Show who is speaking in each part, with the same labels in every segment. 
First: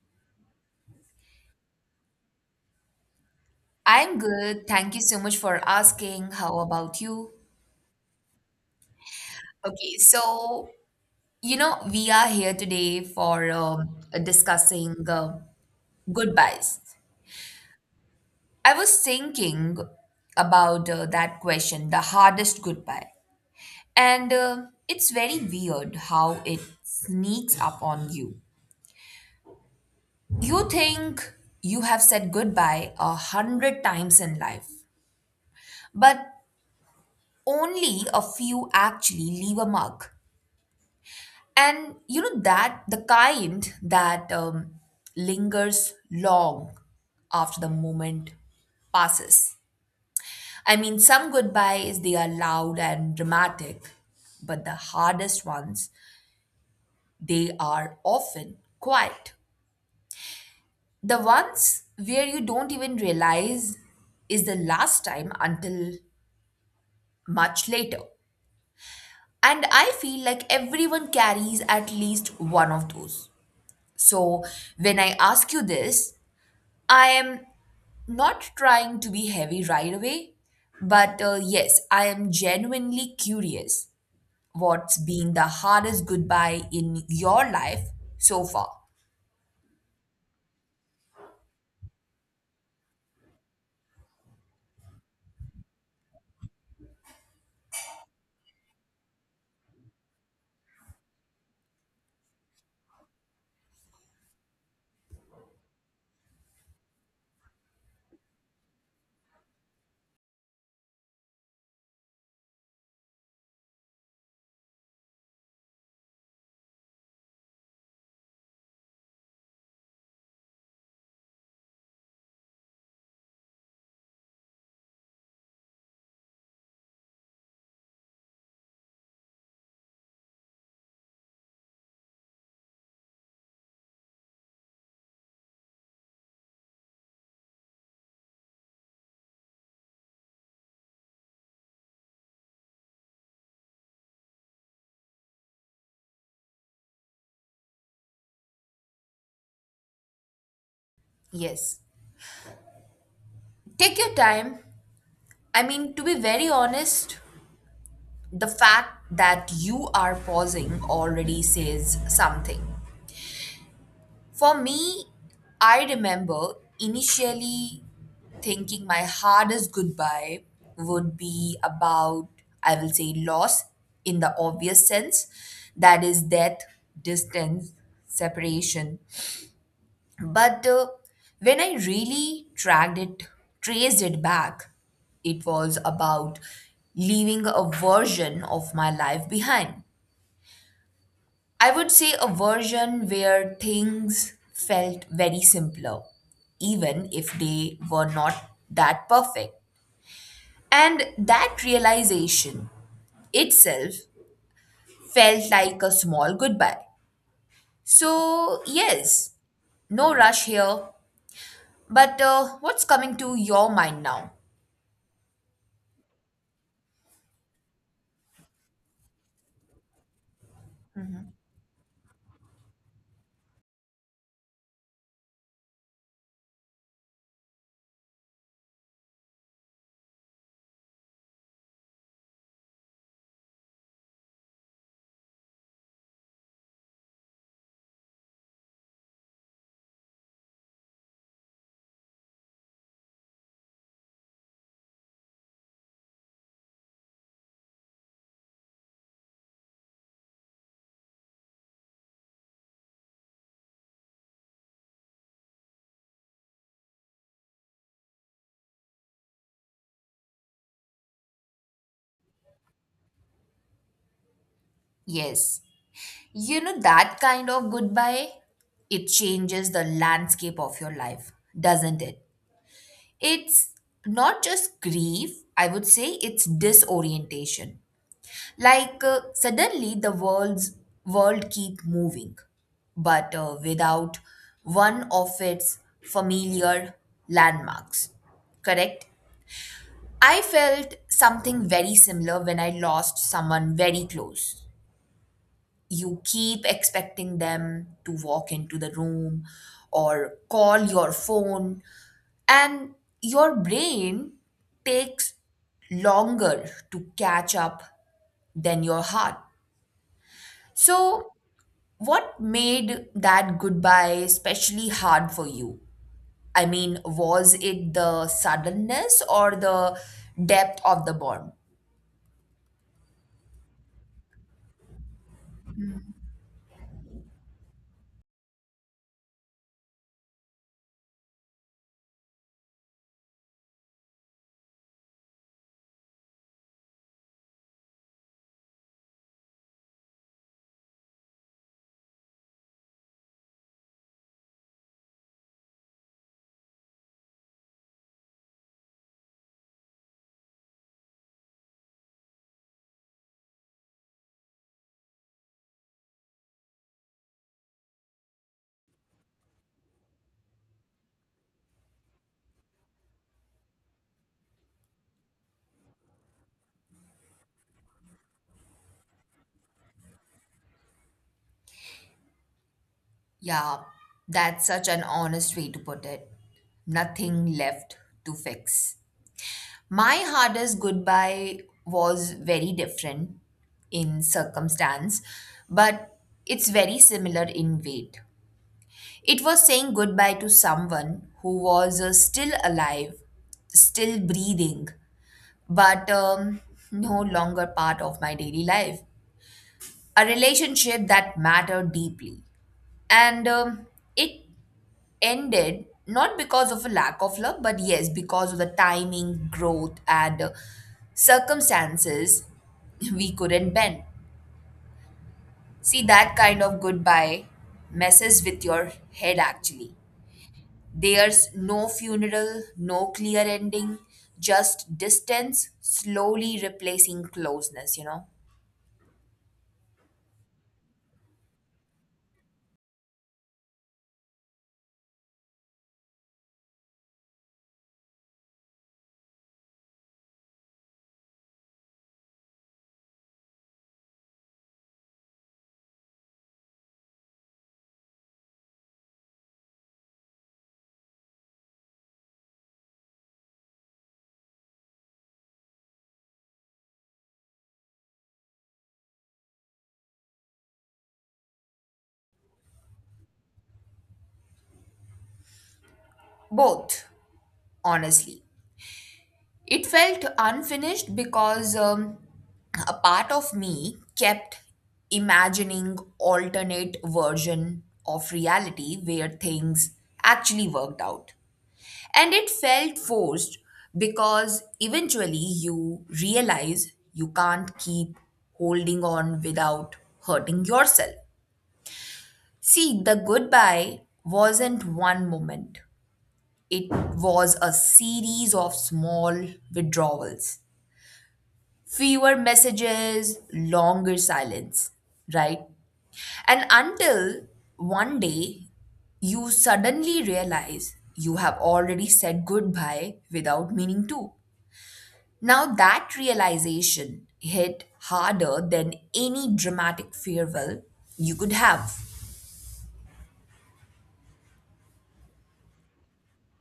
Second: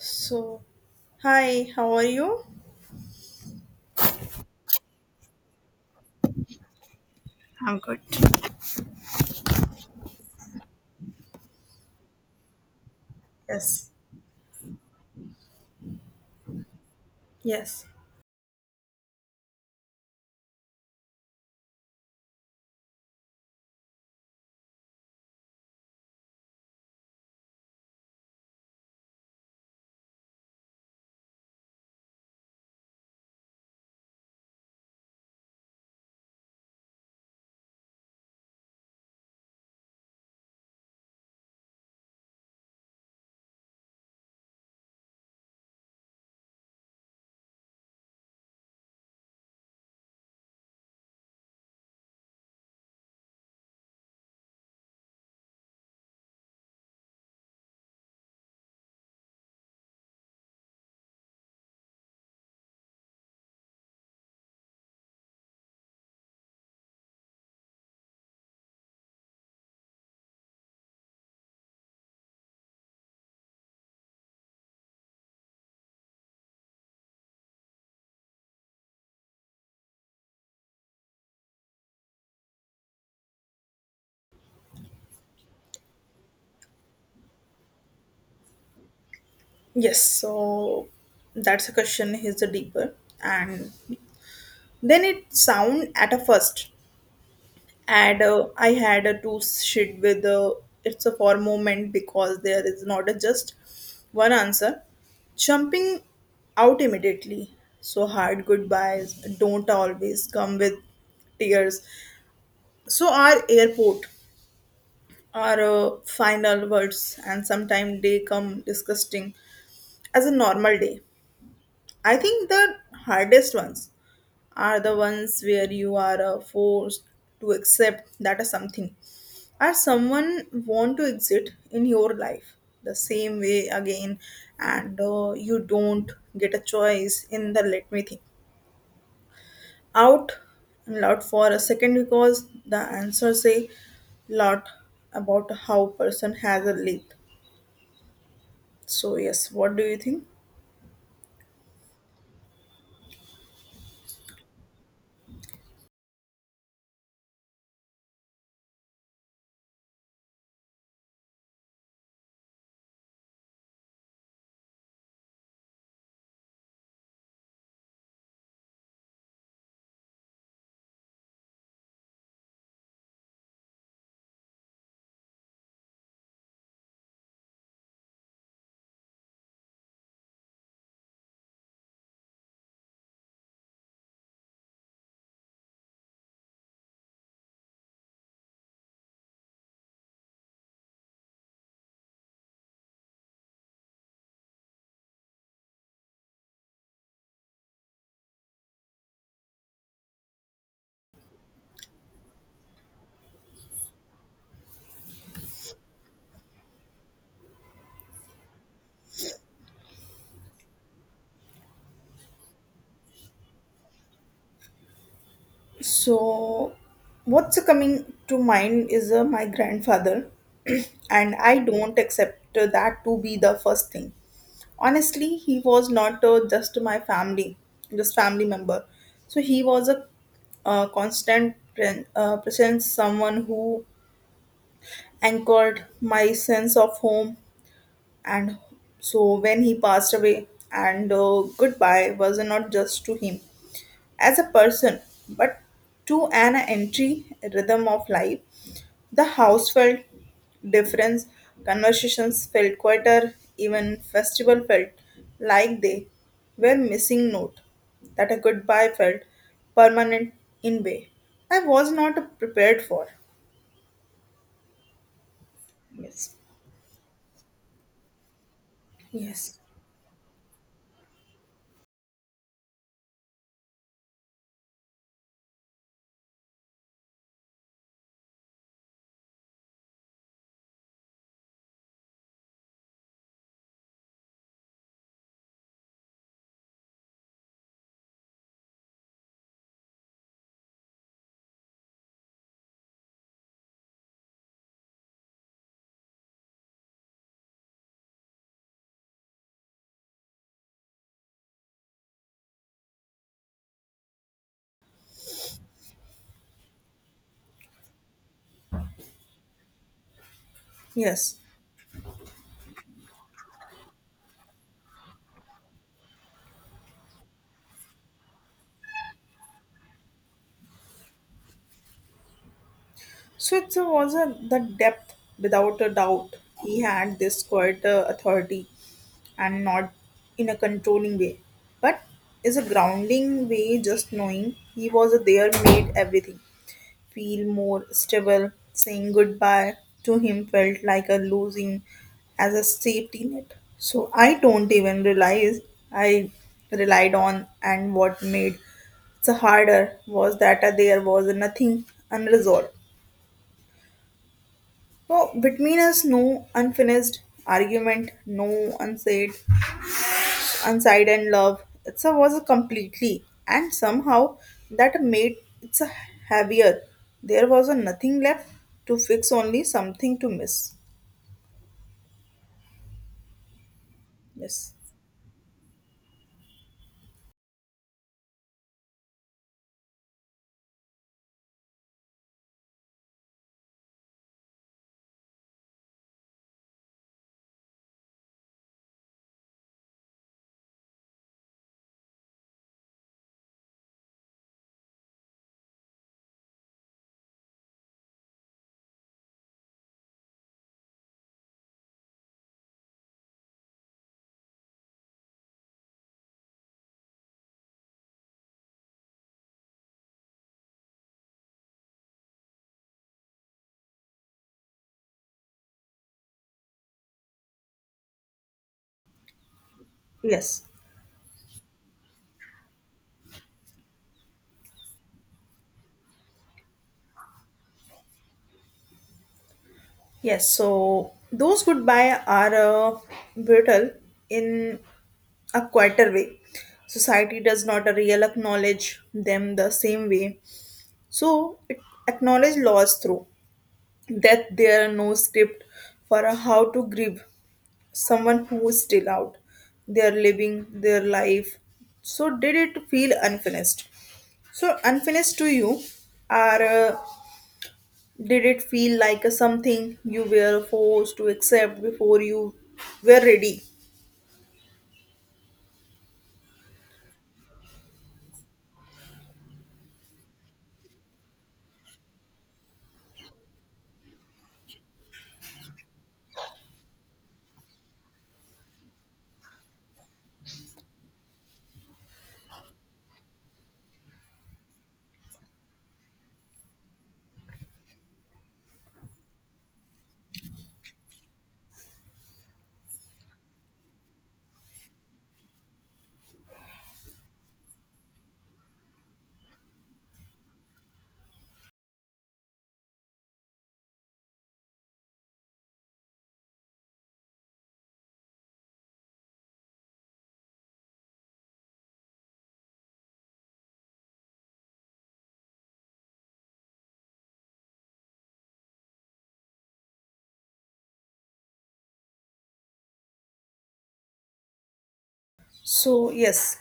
Speaker 1: So, hi, how are you?
Speaker 2: I'm good. Thank you so much for asking. How about you?
Speaker 1: I'm good.
Speaker 2: Okay, so we are here today for
Speaker 1: Yes.
Speaker 2: discussing goodbyes.
Speaker 1: Yes.
Speaker 2: I was thinking about that question, the hardest goodbye. And it's very weird how it sneaks up on you. You think you have said goodbye a hundred times in life, but only a few actually leave a mark. And you know that the kind that lingers long after the moment passes. I mean, some goodbyes they are loud and dramatic, but the hardest ones they are often quiet. The ones where you don't even realize is the last time until much later. And I feel like everyone carries at least one of those. So when I ask you this, I am not trying to be heavy right away, but yes, I am genuinely curious what's been the hardest goodbye in your life so far.
Speaker 1: Yes. So, that's a question is the deeper. And then it sound at a first. And I had a two shit with it's a for moment because there is not a just one answer. Jumping out immediately. So hard goodbyes don't always come with tears. So our airport are final words and sometimes they come disgusting as a normal day. I think the hardest ones are the ones where you are forced to accept that is something or someone want to exit in your life the same way again and you don't get a choice in the, let me think out loud for a second, because the answer say lot about how person has a lived. So yes, what do you think?
Speaker 2: Yes. Take your time. I mean, to be very honest, the fact that you are pausing already says something. For me, I remember initially thinking my hardest goodbye would be about, I will say, loss in the obvious sense that is, death, distance, separation. But when I really tracked it, traced it back, it was about leaving a version of my life behind. I would say a version where things felt very simpler, even if they were not that perfect. And that realization itself felt like a small goodbye. So, yes, no rush here. But what's coming to your mind now?
Speaker 1: So what's coming to mind is my grandfather, and I don't accept that to be the first thing. Honestly, he was not just my family, just family member. So he was a constant presence, someone who anchored my sense of home. And so when he passed away, and goodbye was not just to him as a person, but to an entry rhythm of life. The house felt different, conversations felt quieter, even festival felt like they were missing note that a goodbye felt permanent in way I was not prepared for.
Speaker 2: Yes,
Speaker 1: Yes.
Speaker 2: you know that kind of goodbye, it
Speaker 1: Yes.
Speaker 2: changes the landscape of your life, doesn't it? It's not just grief, I would say it's disorientation. Like suddenly the world keep moving, but without one of its familiar landmarks. Correct? I felt something very similar when I lost someone very close. You keep expecting them to walk into the room or call your phone and your brain takes longer to catch up than your heart. So,
Speaker 1: Yes.
Speaker 2: what made that goodbye especially hard for you? I mean, was it the suddenness or the depth of the bond?
Speaker 1: So it was the depth without a doubt. He had this quite authority and not in a controlling way, but is a grounding way, just knowing he was there made everything feel more stable. Saying goodbye to him felt like a losing as a safety net. So I don't even realize I relied on, and what made it so harder was that there was nothing unresolved. So between us, no unfinished argument, no unsaid inside and love. It's a, was a completely, and somehow that made it's a heavier. There was a nothing left to fix, only something to miss.
Speaker 2: Yeah, that's
Speaker 1: Yes,
Speaker 2: such an honest way to put it. Nothing left to fix. My hardest goodbye was very different in circumstance, but it's very similar in weight. It was saying goodbye to someone who was still alive, still breathing, but no longer part of my daily life. A relationship that mattered deeply. And it ended not because of a lack of love, but yes, because of the timing, growth, and circumstances we couldn't bend. See, that kind of goodbye messes with your head actually.
Speaker 1: yes,
Speaker 2: There's no funeral, no clear ending, just distance slowly replacing closeness, you know?
Speaker 1: yes. So those goodbye are brutal in a quieter way. Society does not real acknowledge them the same way. So it acknowledge loss through that there are no script for how to grieve someone who is still out they're living their life. So did it feel unfinished, so unfinished to you, are did it feel like something you were forced to accept before you were ready?
Speaker 2: Both, honestly. It felt unfinished because a part of me kept imagining alternate version of reality where things actually worked out. And it felt forced because eventually you realize you can't keep holding on without hurting yourself. See, the goodbye wasn't one moment. It was a series of small withdrawals, fewer messages, longer silence, right? And until one day you suddenly realize you have already said goodbye without meaning to. Now, that realization hit harder than any dramatic farewell you could have.
Speaker 1: So yes,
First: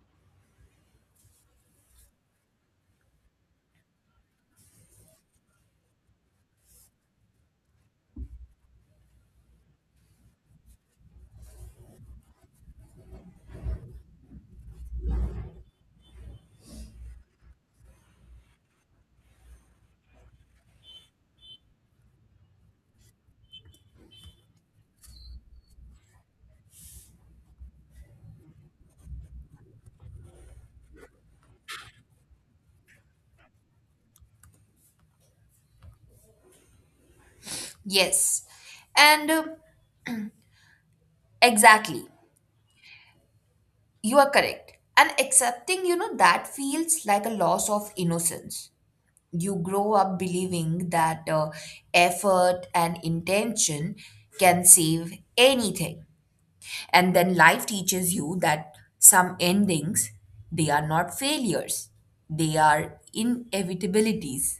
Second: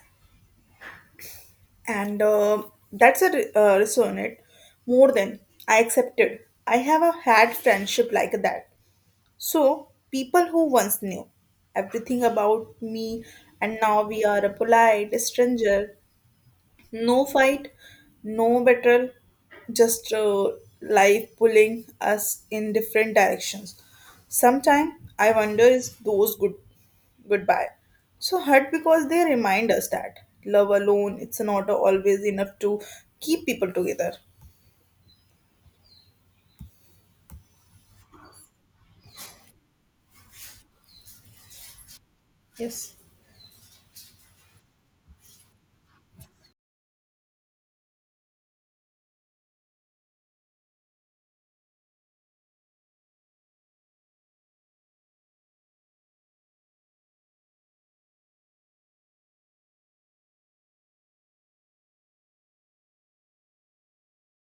Speaker 1: and that's a resonate more than I accepted. I have a had friendship like that. So, people who once knew everything about me, and now we are a polite stranger. No fight, no betrayal, just life pulling us in different directions. Sometimes I wonder is those goodbye so hurt because they remind us that love alone it's not always enough to keep people together.
Speaker 2: Yes. And exactly.
Speaker 1: Yes.
Speaker 2: You are correct. And accepting, that feels like a loss of innocence. You grow up believing that effort and intention can save anything, and then life teaches you that some endings, they are not failures, they are inevitabilities.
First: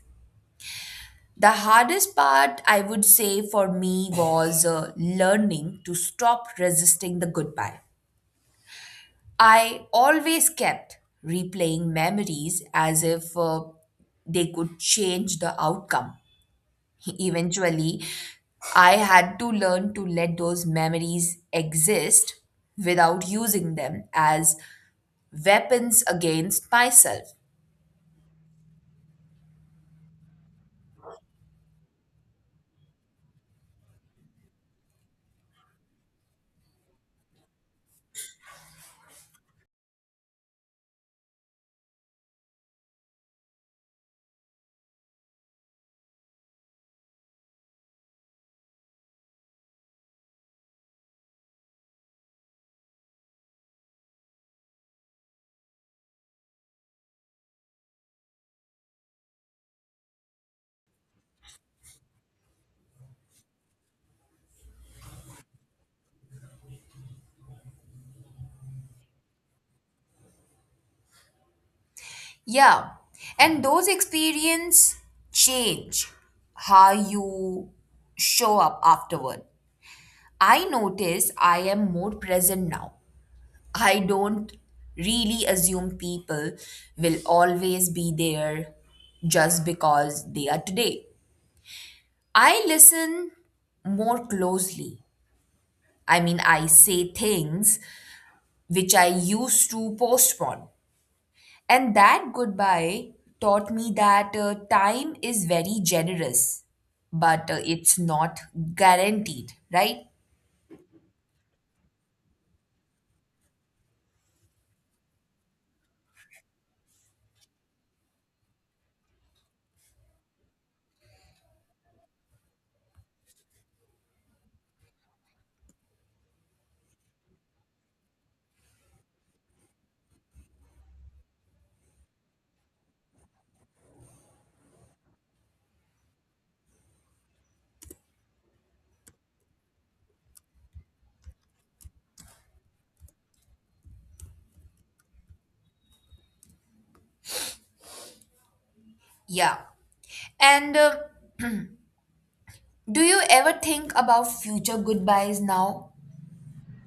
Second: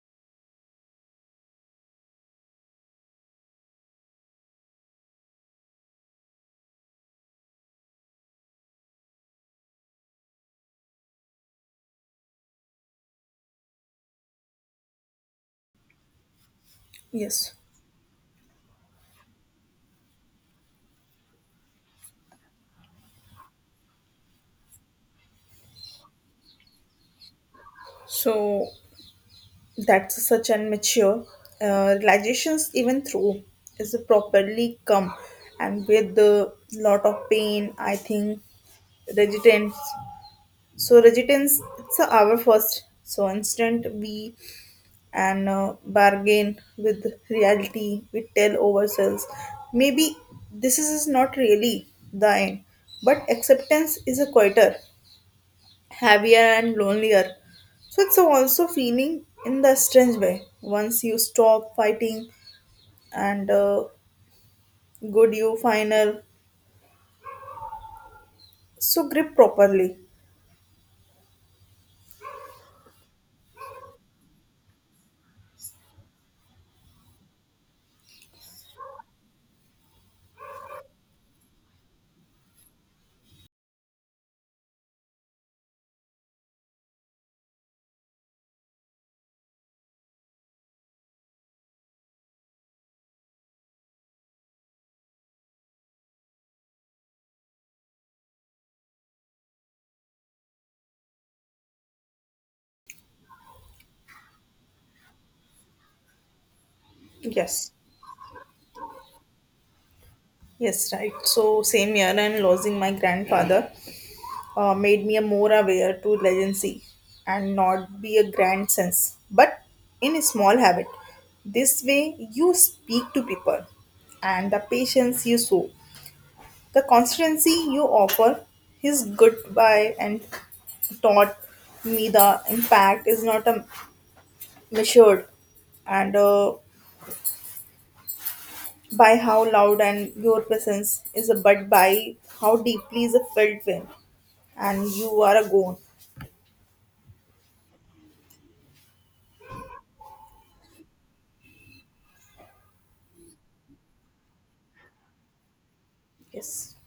Speaker 2: The hardest part, I would say, for me was learning to stop resisting the goodbye. I always kept replaying memories as if they could change the outcome.
Speaker 1: Yes,
Speaker 2: Eventually, I had to learn to let those memories exist without using them as weapons against myself.
Speaker 1: so that's such an mature realizations, even through is properly come and with a lot of pain, I think resistance. So resistance. It's our first so instant we and bargain with reality, we tell ourselves maybe this is not really the end, but acceptance is a quieter, heavier and lonelier. So it's also feeling in the strange way. Once you stop fighting and good you final so grip properly.
Speaker 2: Yeah, and those experience change how you show up afterward. I notice I am more present now. I don't really assume people will always be there just because they are today. I listen more closely. I mean, I say things which I used to postpone. And that goodbye taught me that time is very generous, but
Speaker 1: Yes,
Speaker 2: it's not guaranteed, right?
Speaker 1: yes, right. So same year and losing my grandfather made me a more aware to legacy, and not be a grand sense, but in a small habit. This way you speak to people and the patience you show, the constancy you offer, his goodbye and taught me the impact is not a measured and by how loud and your presence is but by how deeply is a felt when and you are a gone.
Speaker 2: Yeah. And do you ever think about future goodbyes now?
Speaker 1: Yes.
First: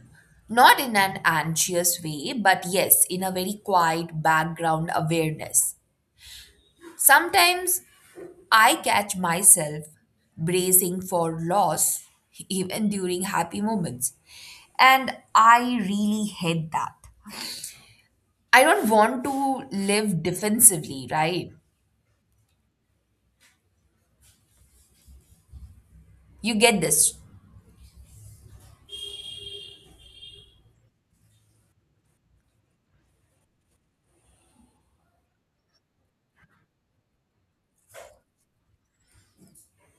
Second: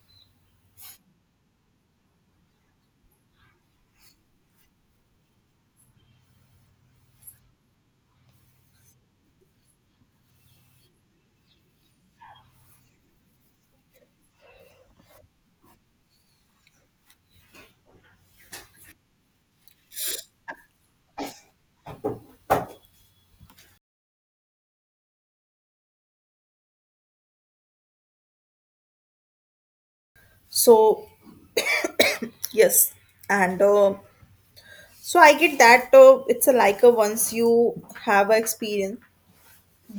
Speaker 2: Not in an anxious way, but yes, in a very quiet background awareness. Sometimes I catch myself bracing for loss even during happy moments. And I really hate that. I don't want to live defensively, right? You get this.
Speaker 1: So yes, and so I get that it's a like a once you have a experience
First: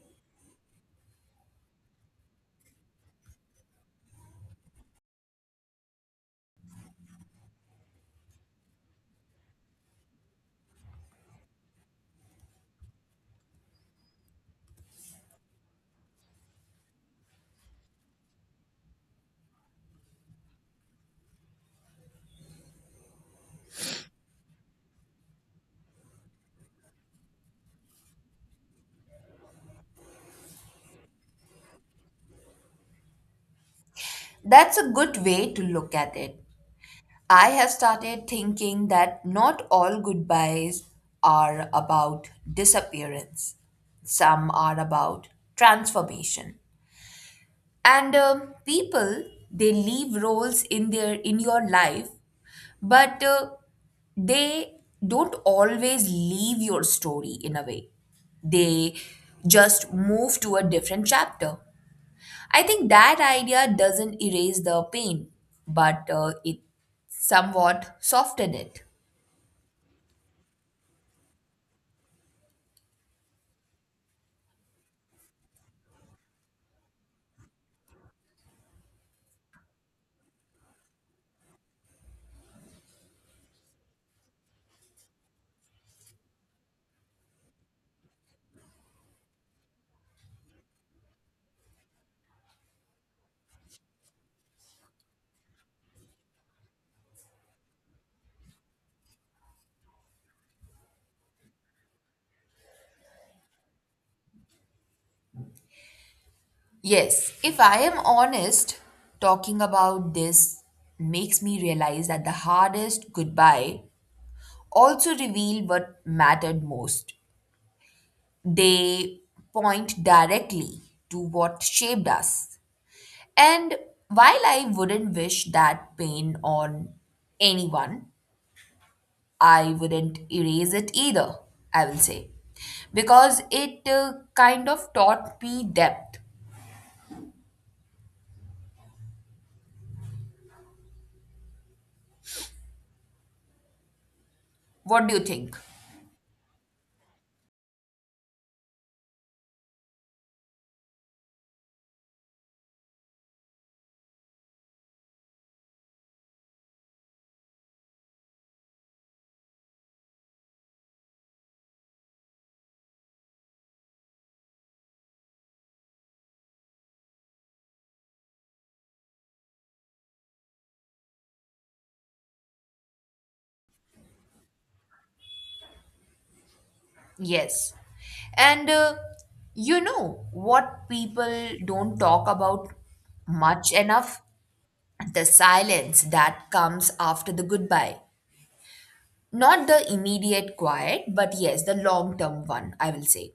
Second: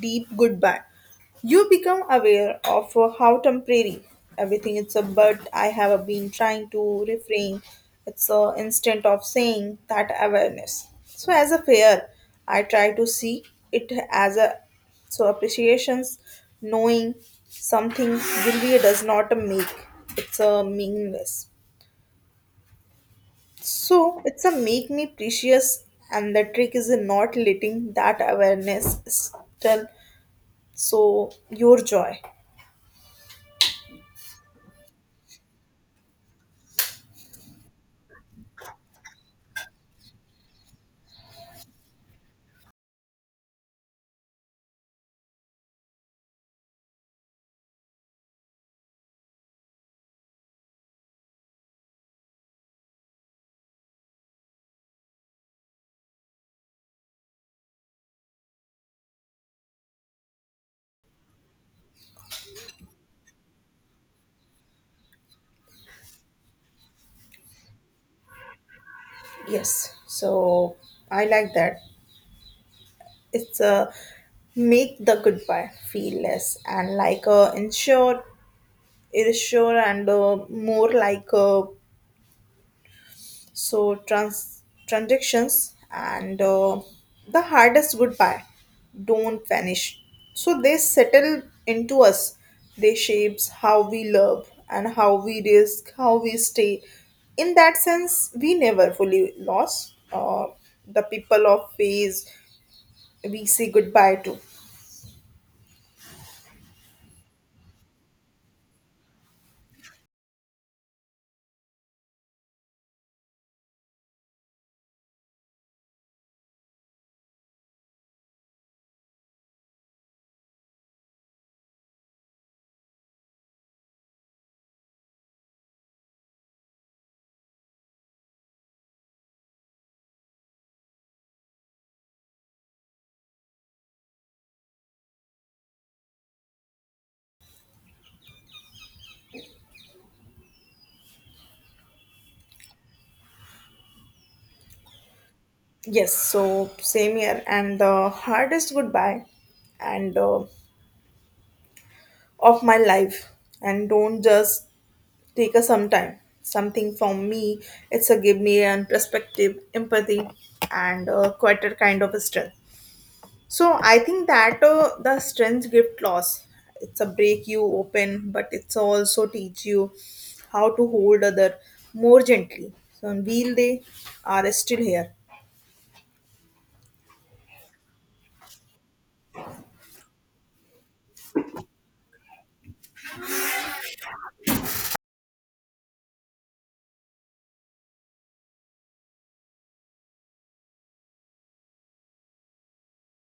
Speaker 1: deep goodbye. You become aware of how temporary everything is, a but I have been trying to refrain. It's an instant of saying that awareness. So as a fair, I try to see it as a so appreciations, knowing something really does not make it's a meaningless. So it's a make me precious, and the trick is in not letting that awareness still so your joy.
Speaker 2: That's a good way to look at it. I have started thinking that not all goodbyes are about disappearance, some are about transformation. And people, they leave roles in their in your life. But they don't always leave your story in a way. They just move to a different chapter. I think that idea doesn't erase the pain, but it somewhat softens it.
Speaker 1: Yes, so I like that. It's a make the goodbye feel less and like a ensure, reassure, and more like so transactions, and the hardest goodbye don't vanish. So they settle into us. They shapes how we love and how we risk, how we stay. In that sense, we never fully lost. The people of phase we say goodbye to.
Speaker 2: Yes, if I am honest, talking about this makes me realize that the hardest goodbye also revealed what mattered most. They point directly to what shaped us. And while I wouldn't wish that pain on anyone, I wouldn't erase it either, I will say. Because it kind of taught me depth. What do you think?
Speaker 1: Yes, so same here, and the hardest goodbye, and of my life, and don't just take a some time. Something from me, it's a give me an perspective, empathy, and quite a kind of a strength. So I think that the strength gift loss, it's a break you open, but it's also teach you how to hold other more gently. So on wheel they are still here.
Speaker 2: Yes. And you know what people don't talk about much enough? The silence that comes after the goodbye. Not the immediate quiet, but yes, the long term one, I will say.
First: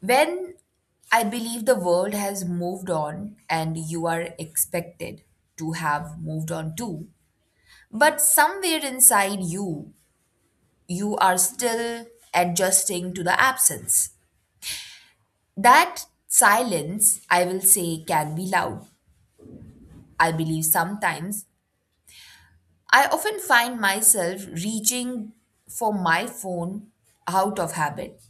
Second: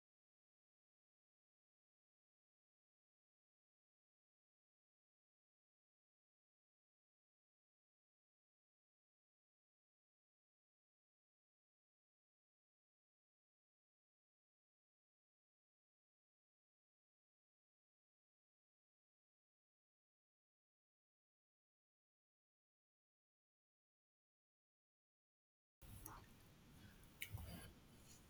Speaker 2: When I believe the world has moved on and you are expected to have moved on too, but somewhere inside you, you are still adjusting to the absence. That silence, I will say, can be loud. I believe sometimes I often find myself reaching for my phone out of habit,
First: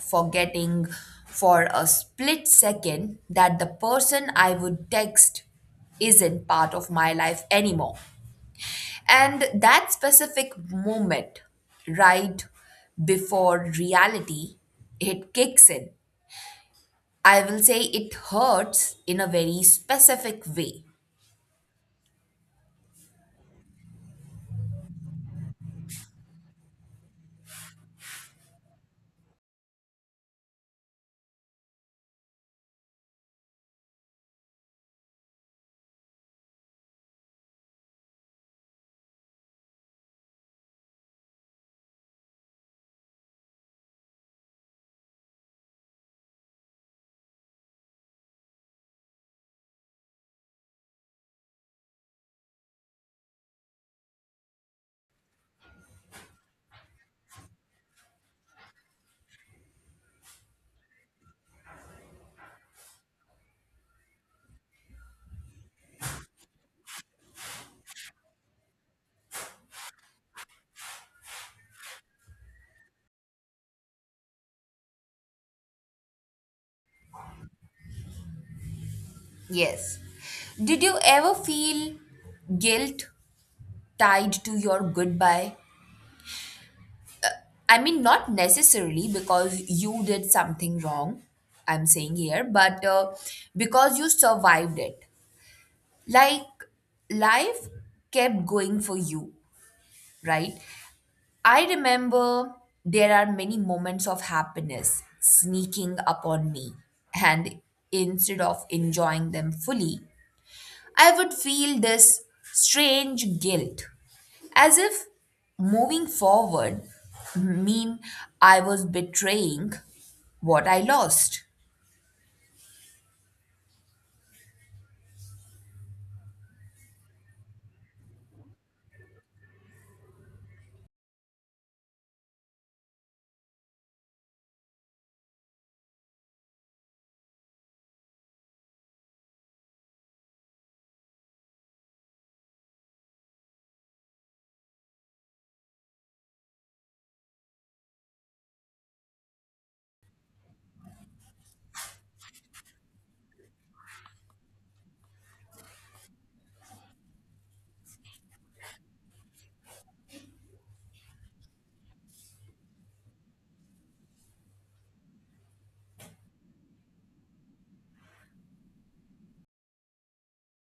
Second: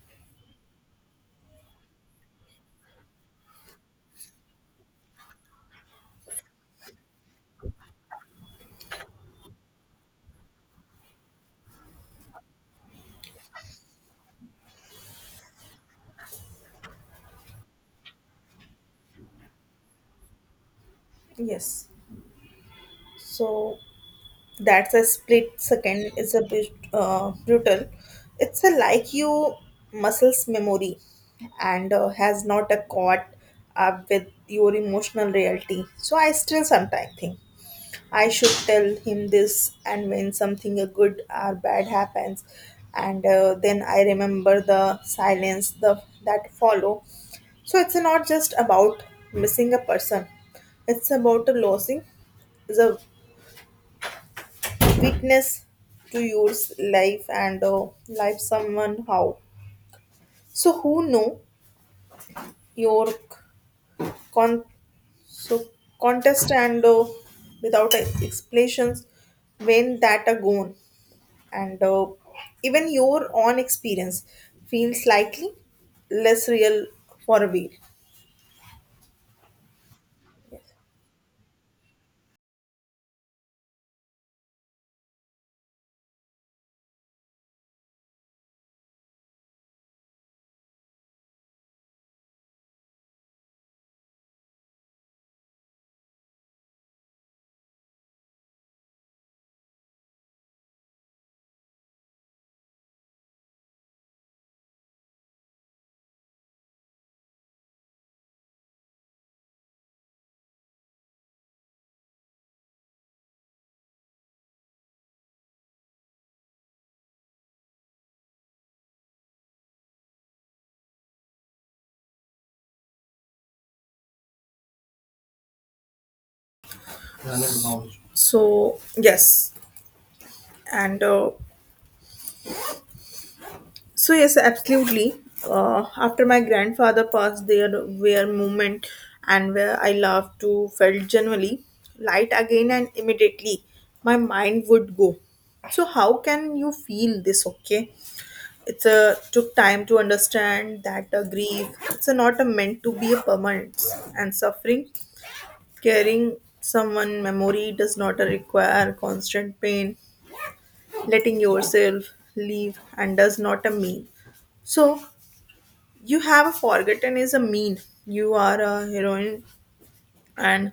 Speaker 2: forgetting for a split second that the person I would text isn't part of my life anymore. And that specific moment, right before reality, it kicks in. I will say it hurts in a very specific way.
Speaker 1: Yes. So that's a split second. It's a bit brutal. It's a like you muscles memory and has not a caught up with your emotional reality. So I still sometimes think I should tell him this, and when something a good or bad happens, and then I remember the silence the that follow. So it's not just about missing a person; it's about a losing is a witness to your life and life someone how so who know your con- so contest and without explanations when that are gone and even your own experience feels slightly less real for a while.
Speaker 2: Yes. Did you ever feel guilt tied to your goodbye? I mean, not necessarily because you did something wrong, I'm saying here, but because you survived it. Like, life kept going for you, right? I remember there are many moments of happiness sneaking up on me, and instead of enjoying them fully, I would feel this strange guilt, as if moving forward mean I was betraying what I lost.
Speaker 1: So yes, and so yes, absolutely. After my grandfather passed, there were moment and where I loved to felt genuinely light again, and immediately my mind would go. So how can you feel this? Okay, it's a took time to understand that a grief. It's a not a meant to be a permanent and suffering. Caring someone memory does not require constant pain. Letting yourself leave and does not a mean. So you have forgotten is a mean. You are a heroine and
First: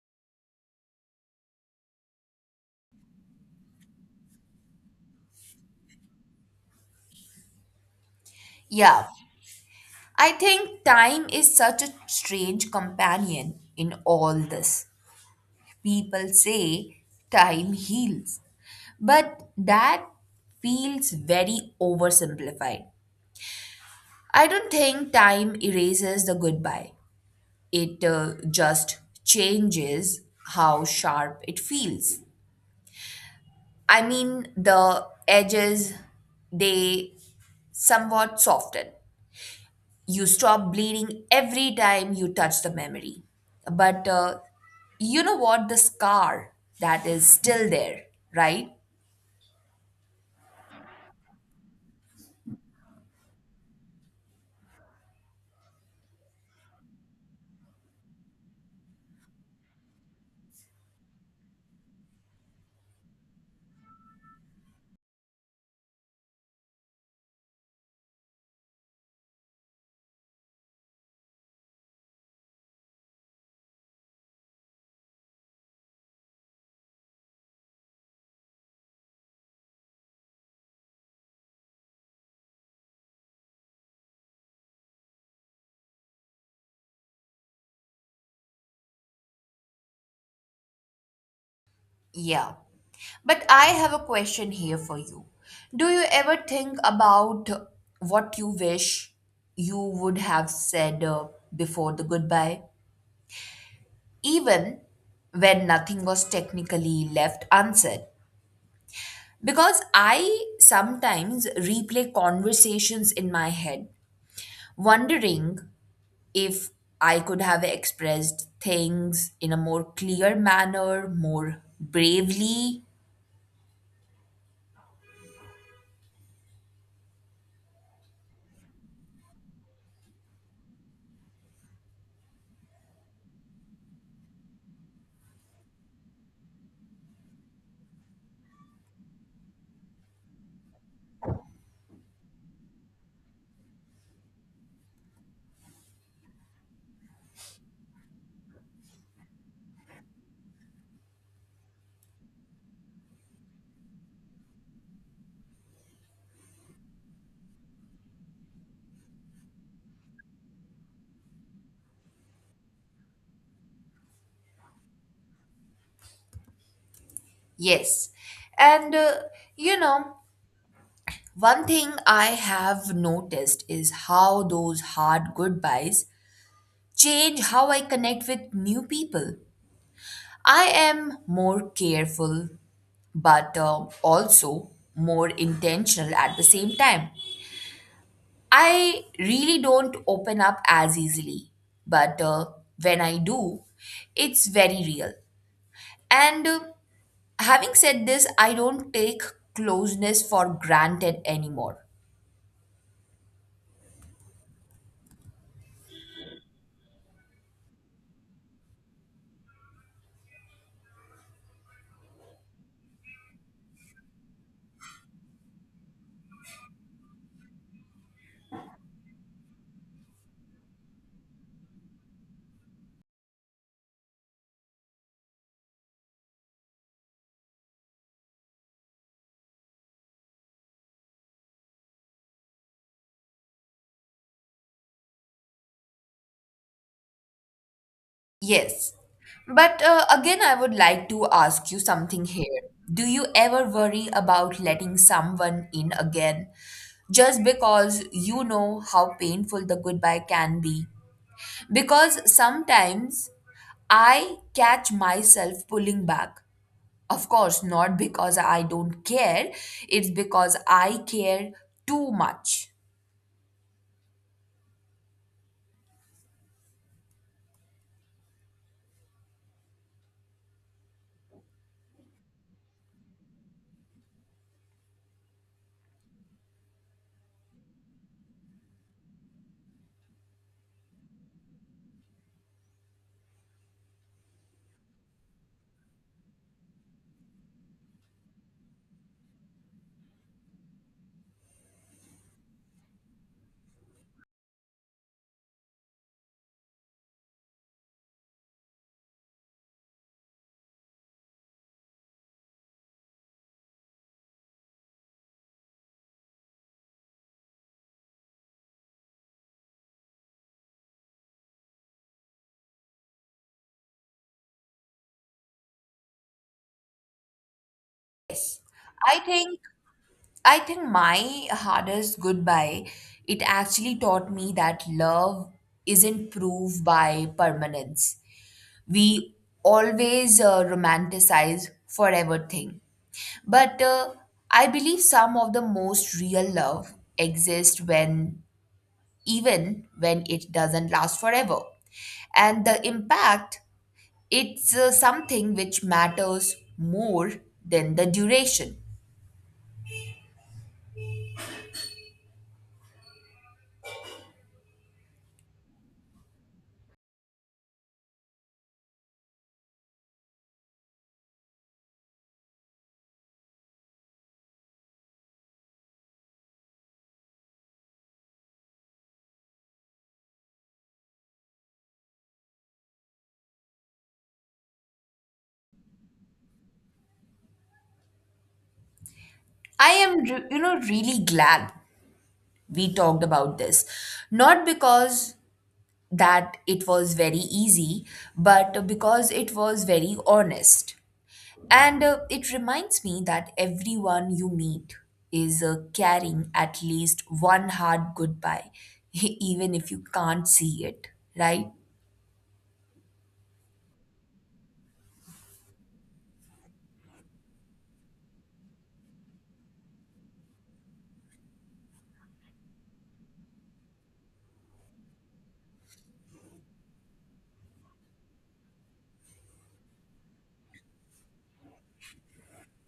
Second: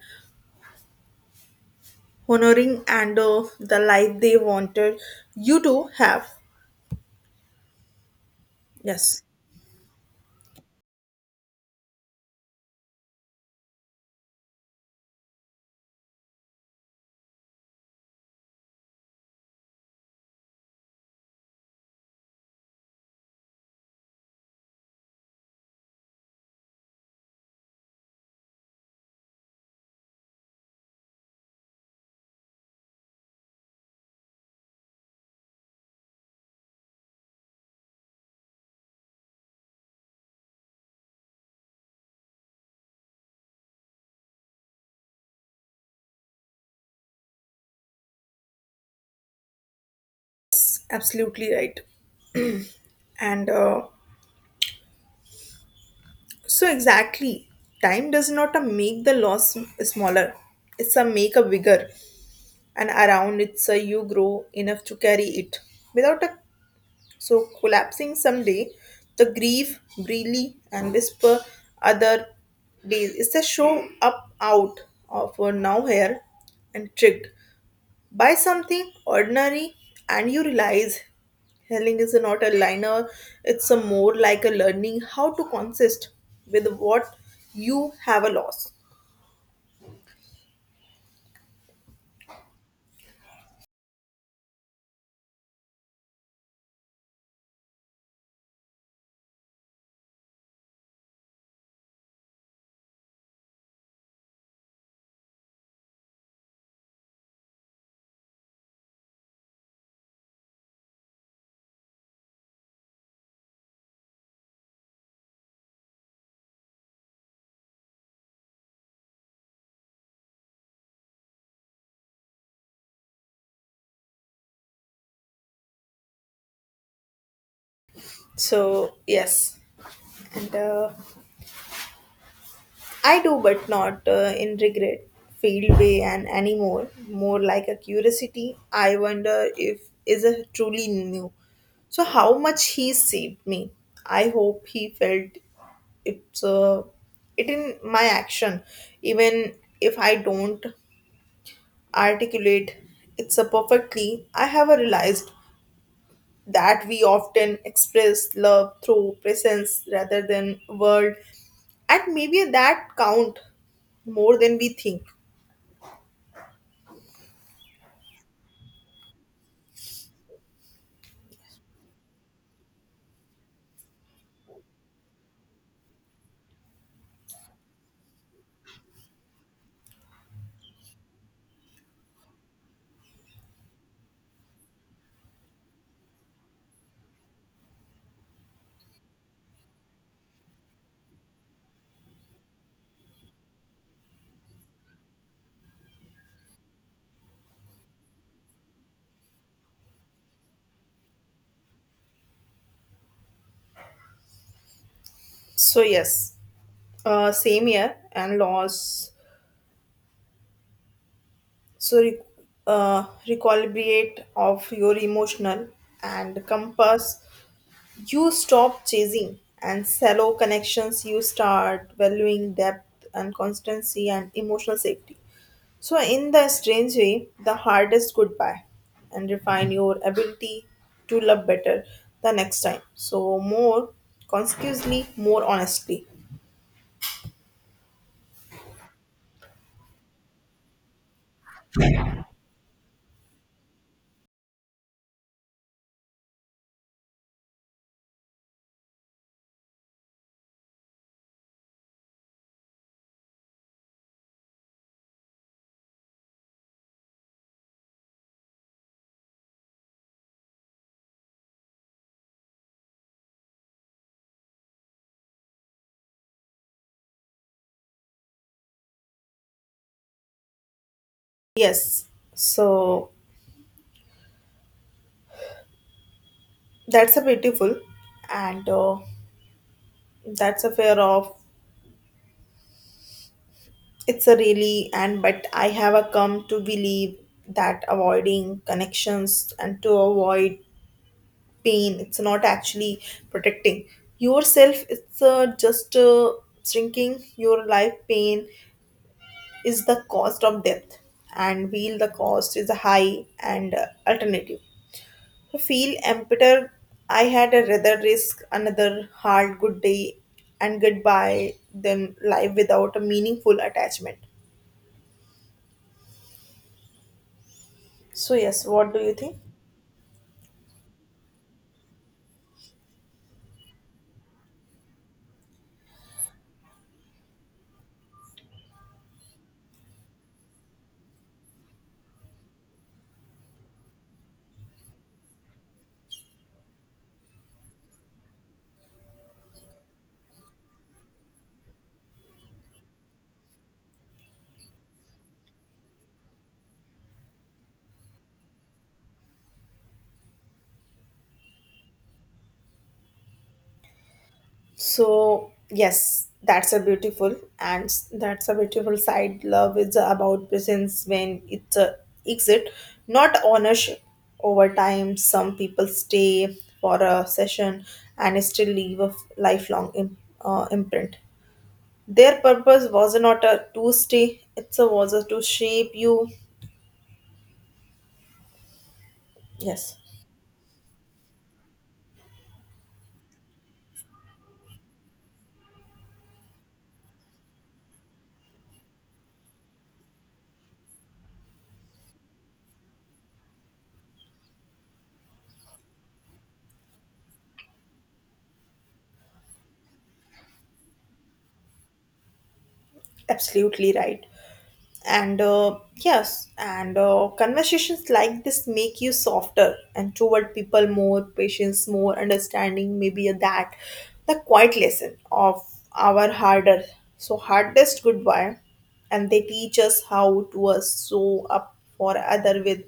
Speaker 1: honoring and the life they wanted you to have.
Speaker 2: Yeah,
Speaker 1: Yes,
Speaker 2: I think time is such a strange companion in all this. People say time heals, but that feels very oversimplified. I don't think time erases the goodbye. It just changes how sharp it feels. I mean, the edges, they somewhat soften. You stop bleeding every time you touch the memory. But you know what? The scar that is still there, right?
Speaker 1: absolutely right. And so exactly, time does not make the loss smaller. It's a make a bigger, and around it's a you grow enough to carry it without a so collapsing someday, the grieve, brilli, and whisper other days. It's a show up out of a now here and tricked by something ordinary, and you realize healing is not a liner, it's a more like a learning how to consist with what you have a loss.
Speaker 2: Yeah. But I have a question here for you. Do you ever think about what you wish you would have said before the goodbye? Even when nothing was technically left unsaid. Because I sometimes replay conversations in my head, wondering if I could have expressed things in a more clear manner, more bravely.
Speaker 1: So yes. And I do, but not in regret, field way, and anymore. More like a curiosity. I wonder if is a truly new. So how much he saved me. I hope he felt it's it in my action, even if I don't articulate it so perfectly. I have realized that we often express love through presence rather than word, and maybe that count more than we think.
Speaker 2: Yes. And, uh, you know, one thing I have noticed is how those hard goodbyes change how I connect with new people. I am more careful, but also more intentional at the same time. I really don't open up as easily, but when I do, it's very real. And having said this, I don't take closeness for granted anymore.
Speaker 1: So yes, same year and loss so recalibrate of your emotional and compass, you stop chasing and shallow connections, you start valuing depth and constancy and emotional safety. So, in the strange way, the hardest goodbye and refine your ability to love better the next time. So, more consciously, more honestly.
Speaker 2: Yes. But again, I would like to ask you something here. Do you ever worry about letting someone in again just because you know how painful the goodbye can be? Because sometimes I catch myself pulling back. Of course, not because I don't care, it's because I care too much.
Speaker 1: Yes, so that's a beautiful and that's a fair of it's a really and but I have a come to believe that avoiding connections and to avoid pain it's not actually protecting yourself, it's just shrinking your life. Pain is the cost of death, and feel the cost is high and alternative I feel empty. I had a rather risk another hard good day and goodbye than life without a meaningful attachment. So yes, what do you
Speaker 2: I
Speaker 1: think?
Speaker 2: think I think my hardest goodbye it actually taught me that love isn't proved by permanence. We always romanticize forever thing. But I believe some of the most real love exists when, even when it doesn't last forever. And the impact, it's something which matters more than the duration.
Speaker 1: So, yes, that's a beautiful and that's a beautiful side. Love is about presence when it's a exit, not ownership. Over time, some people stay for a session and still leave a lifelong imprint. Their purpose was not a to stay; it was a to shape you.
Speaker 2: I
Speaker 1: Yes,
Speaker 2: am, re- you know, really glad we talked about this. Not because that it was very easy, but because it was very honest. And it reminds me that everyone you meet is carrying at least one hard goodbye, even if you can't see it, right?
Speaker 1: absolutely right. And yes, and conversations like this make you softer and toward people, more patience, more understanding, maybe a that the quiet lesson of our harder so hardest goodbye, and they teach us how to show up for other with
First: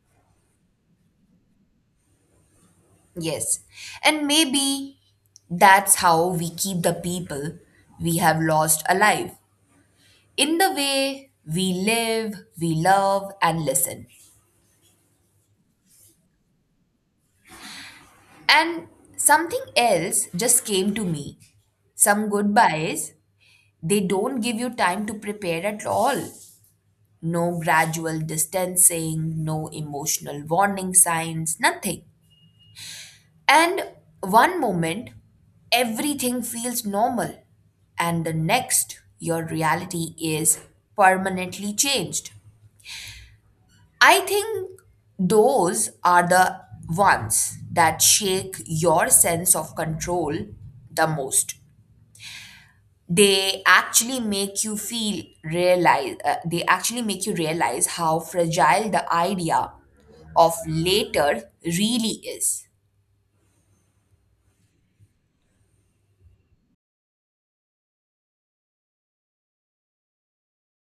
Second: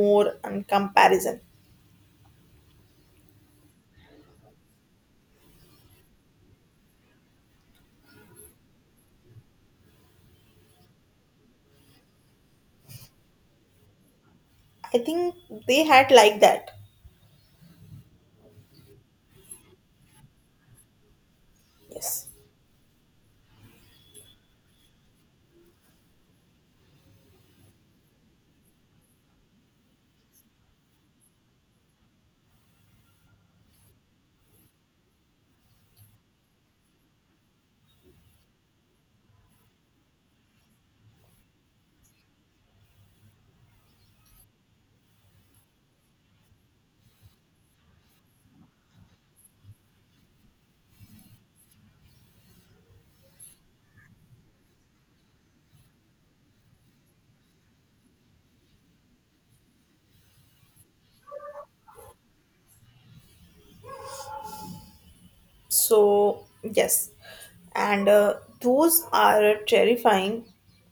Speaker 1: more and comparison.
Speaker 2: Yes. And maybe that's how we keep the people we have lost alive in the way we live, we love, and listen.
Speaker 1: I think they had like that.
Speaker 2: And something else just came to me.
Speaker 1: Yes.
Speaker 2: Some goodbyes, they don't give you time to prepare at all. No gradual distancing, no emotional warning signs, nothing. And one moment, everything feels normal, and the next, your reality is permanently changed. I think those are the ones that shake your sense of control the most. They actually make you realize how fragile the idea of later really is.
Speaker 1: So, yes, and those are terrifying.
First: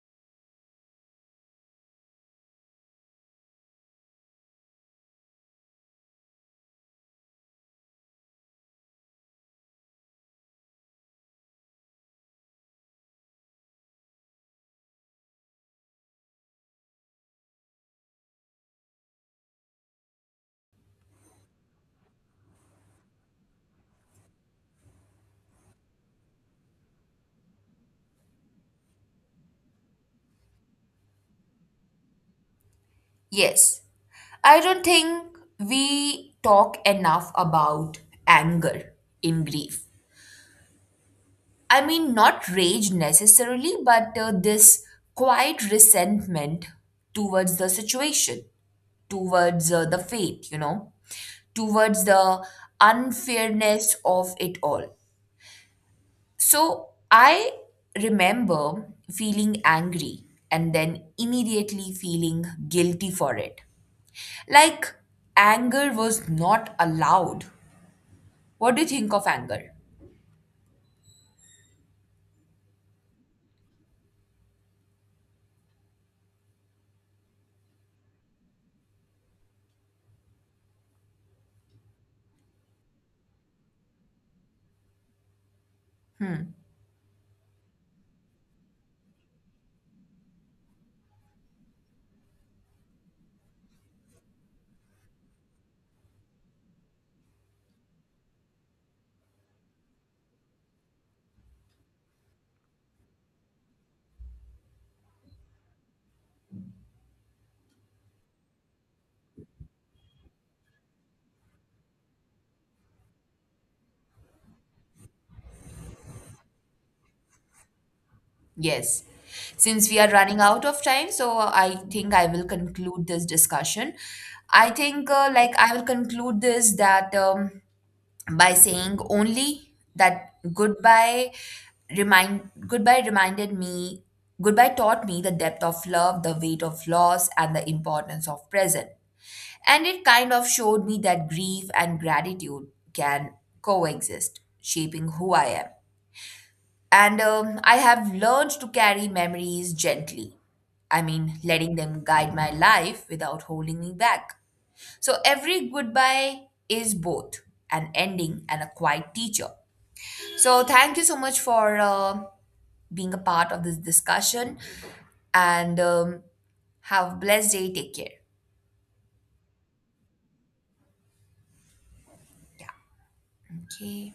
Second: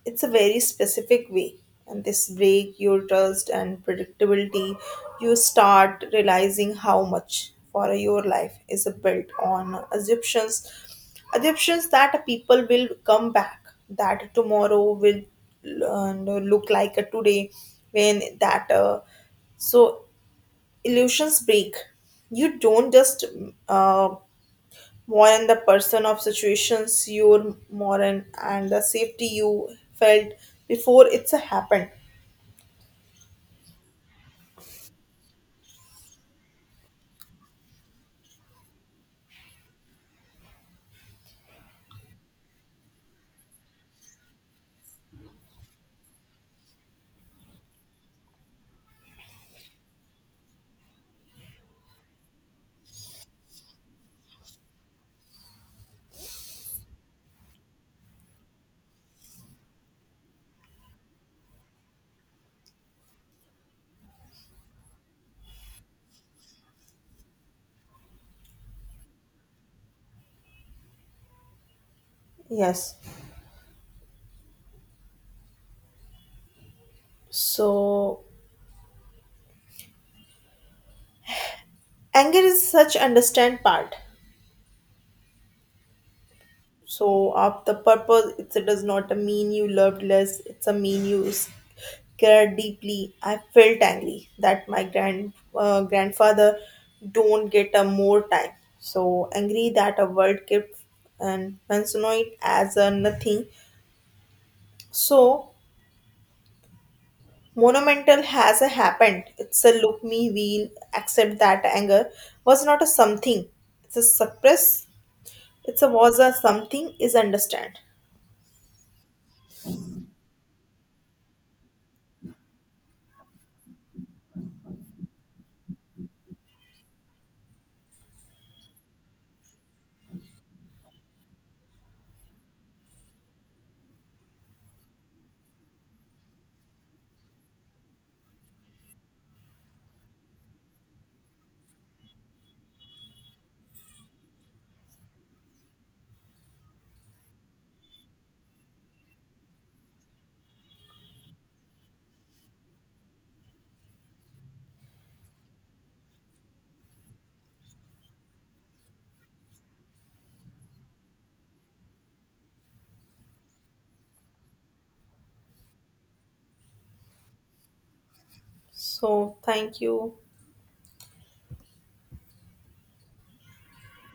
Speaker 1: It's a very specific way, and this break your trust and predictability. You start realizing how much for your life is built on assumptions, assumptions that people will come back, that tomorrow will look like a today, when that so illusions break. You don't just uh, more in the person of situations you're more in and the safety you felt before it's a happened.
Speaker 2: Yes, I don't think we talk enough about anger in grief. I mean, not rage necessarily, but this quiet resentment towards the situation, towards the fate, towards the unfairness of it all. So I remember feeling angry and then immediately feeling guilty for it. Like anger was not allowed. What do you think of anger?
Speaker 1: Yes, so anger is such understand part so of the purpose it does not mean you loved less, it's a mean you cared deeply. I felt angry that my grandfather don't get a more time, so angry that a world kept and consider it as a nothing so monumental has happened. It's a look me we'll accept that anger was not a something. It's a suppress. It's a was a something is understand.
Speaker 2: Yes. Since we are running out of time, so I think I will conclude this discussion. I think, like, I will conclude this that by saying only that goodbye remind goodbye reminded me goodbye taught me the depth of love, the weight of loss, and the importance of present. And it kind of showed me that grief and gratitude can coexist, shaping who I am. And I have learned to carry memories gently. I mean letting them guide my life without holding me back. So every goodbye is both an ending and a quiet teacher. So thank you so much for being a part of this discussion, and have a blessed day. Take care.
Speaker 1: So thank you.
Speaker 2: Okay.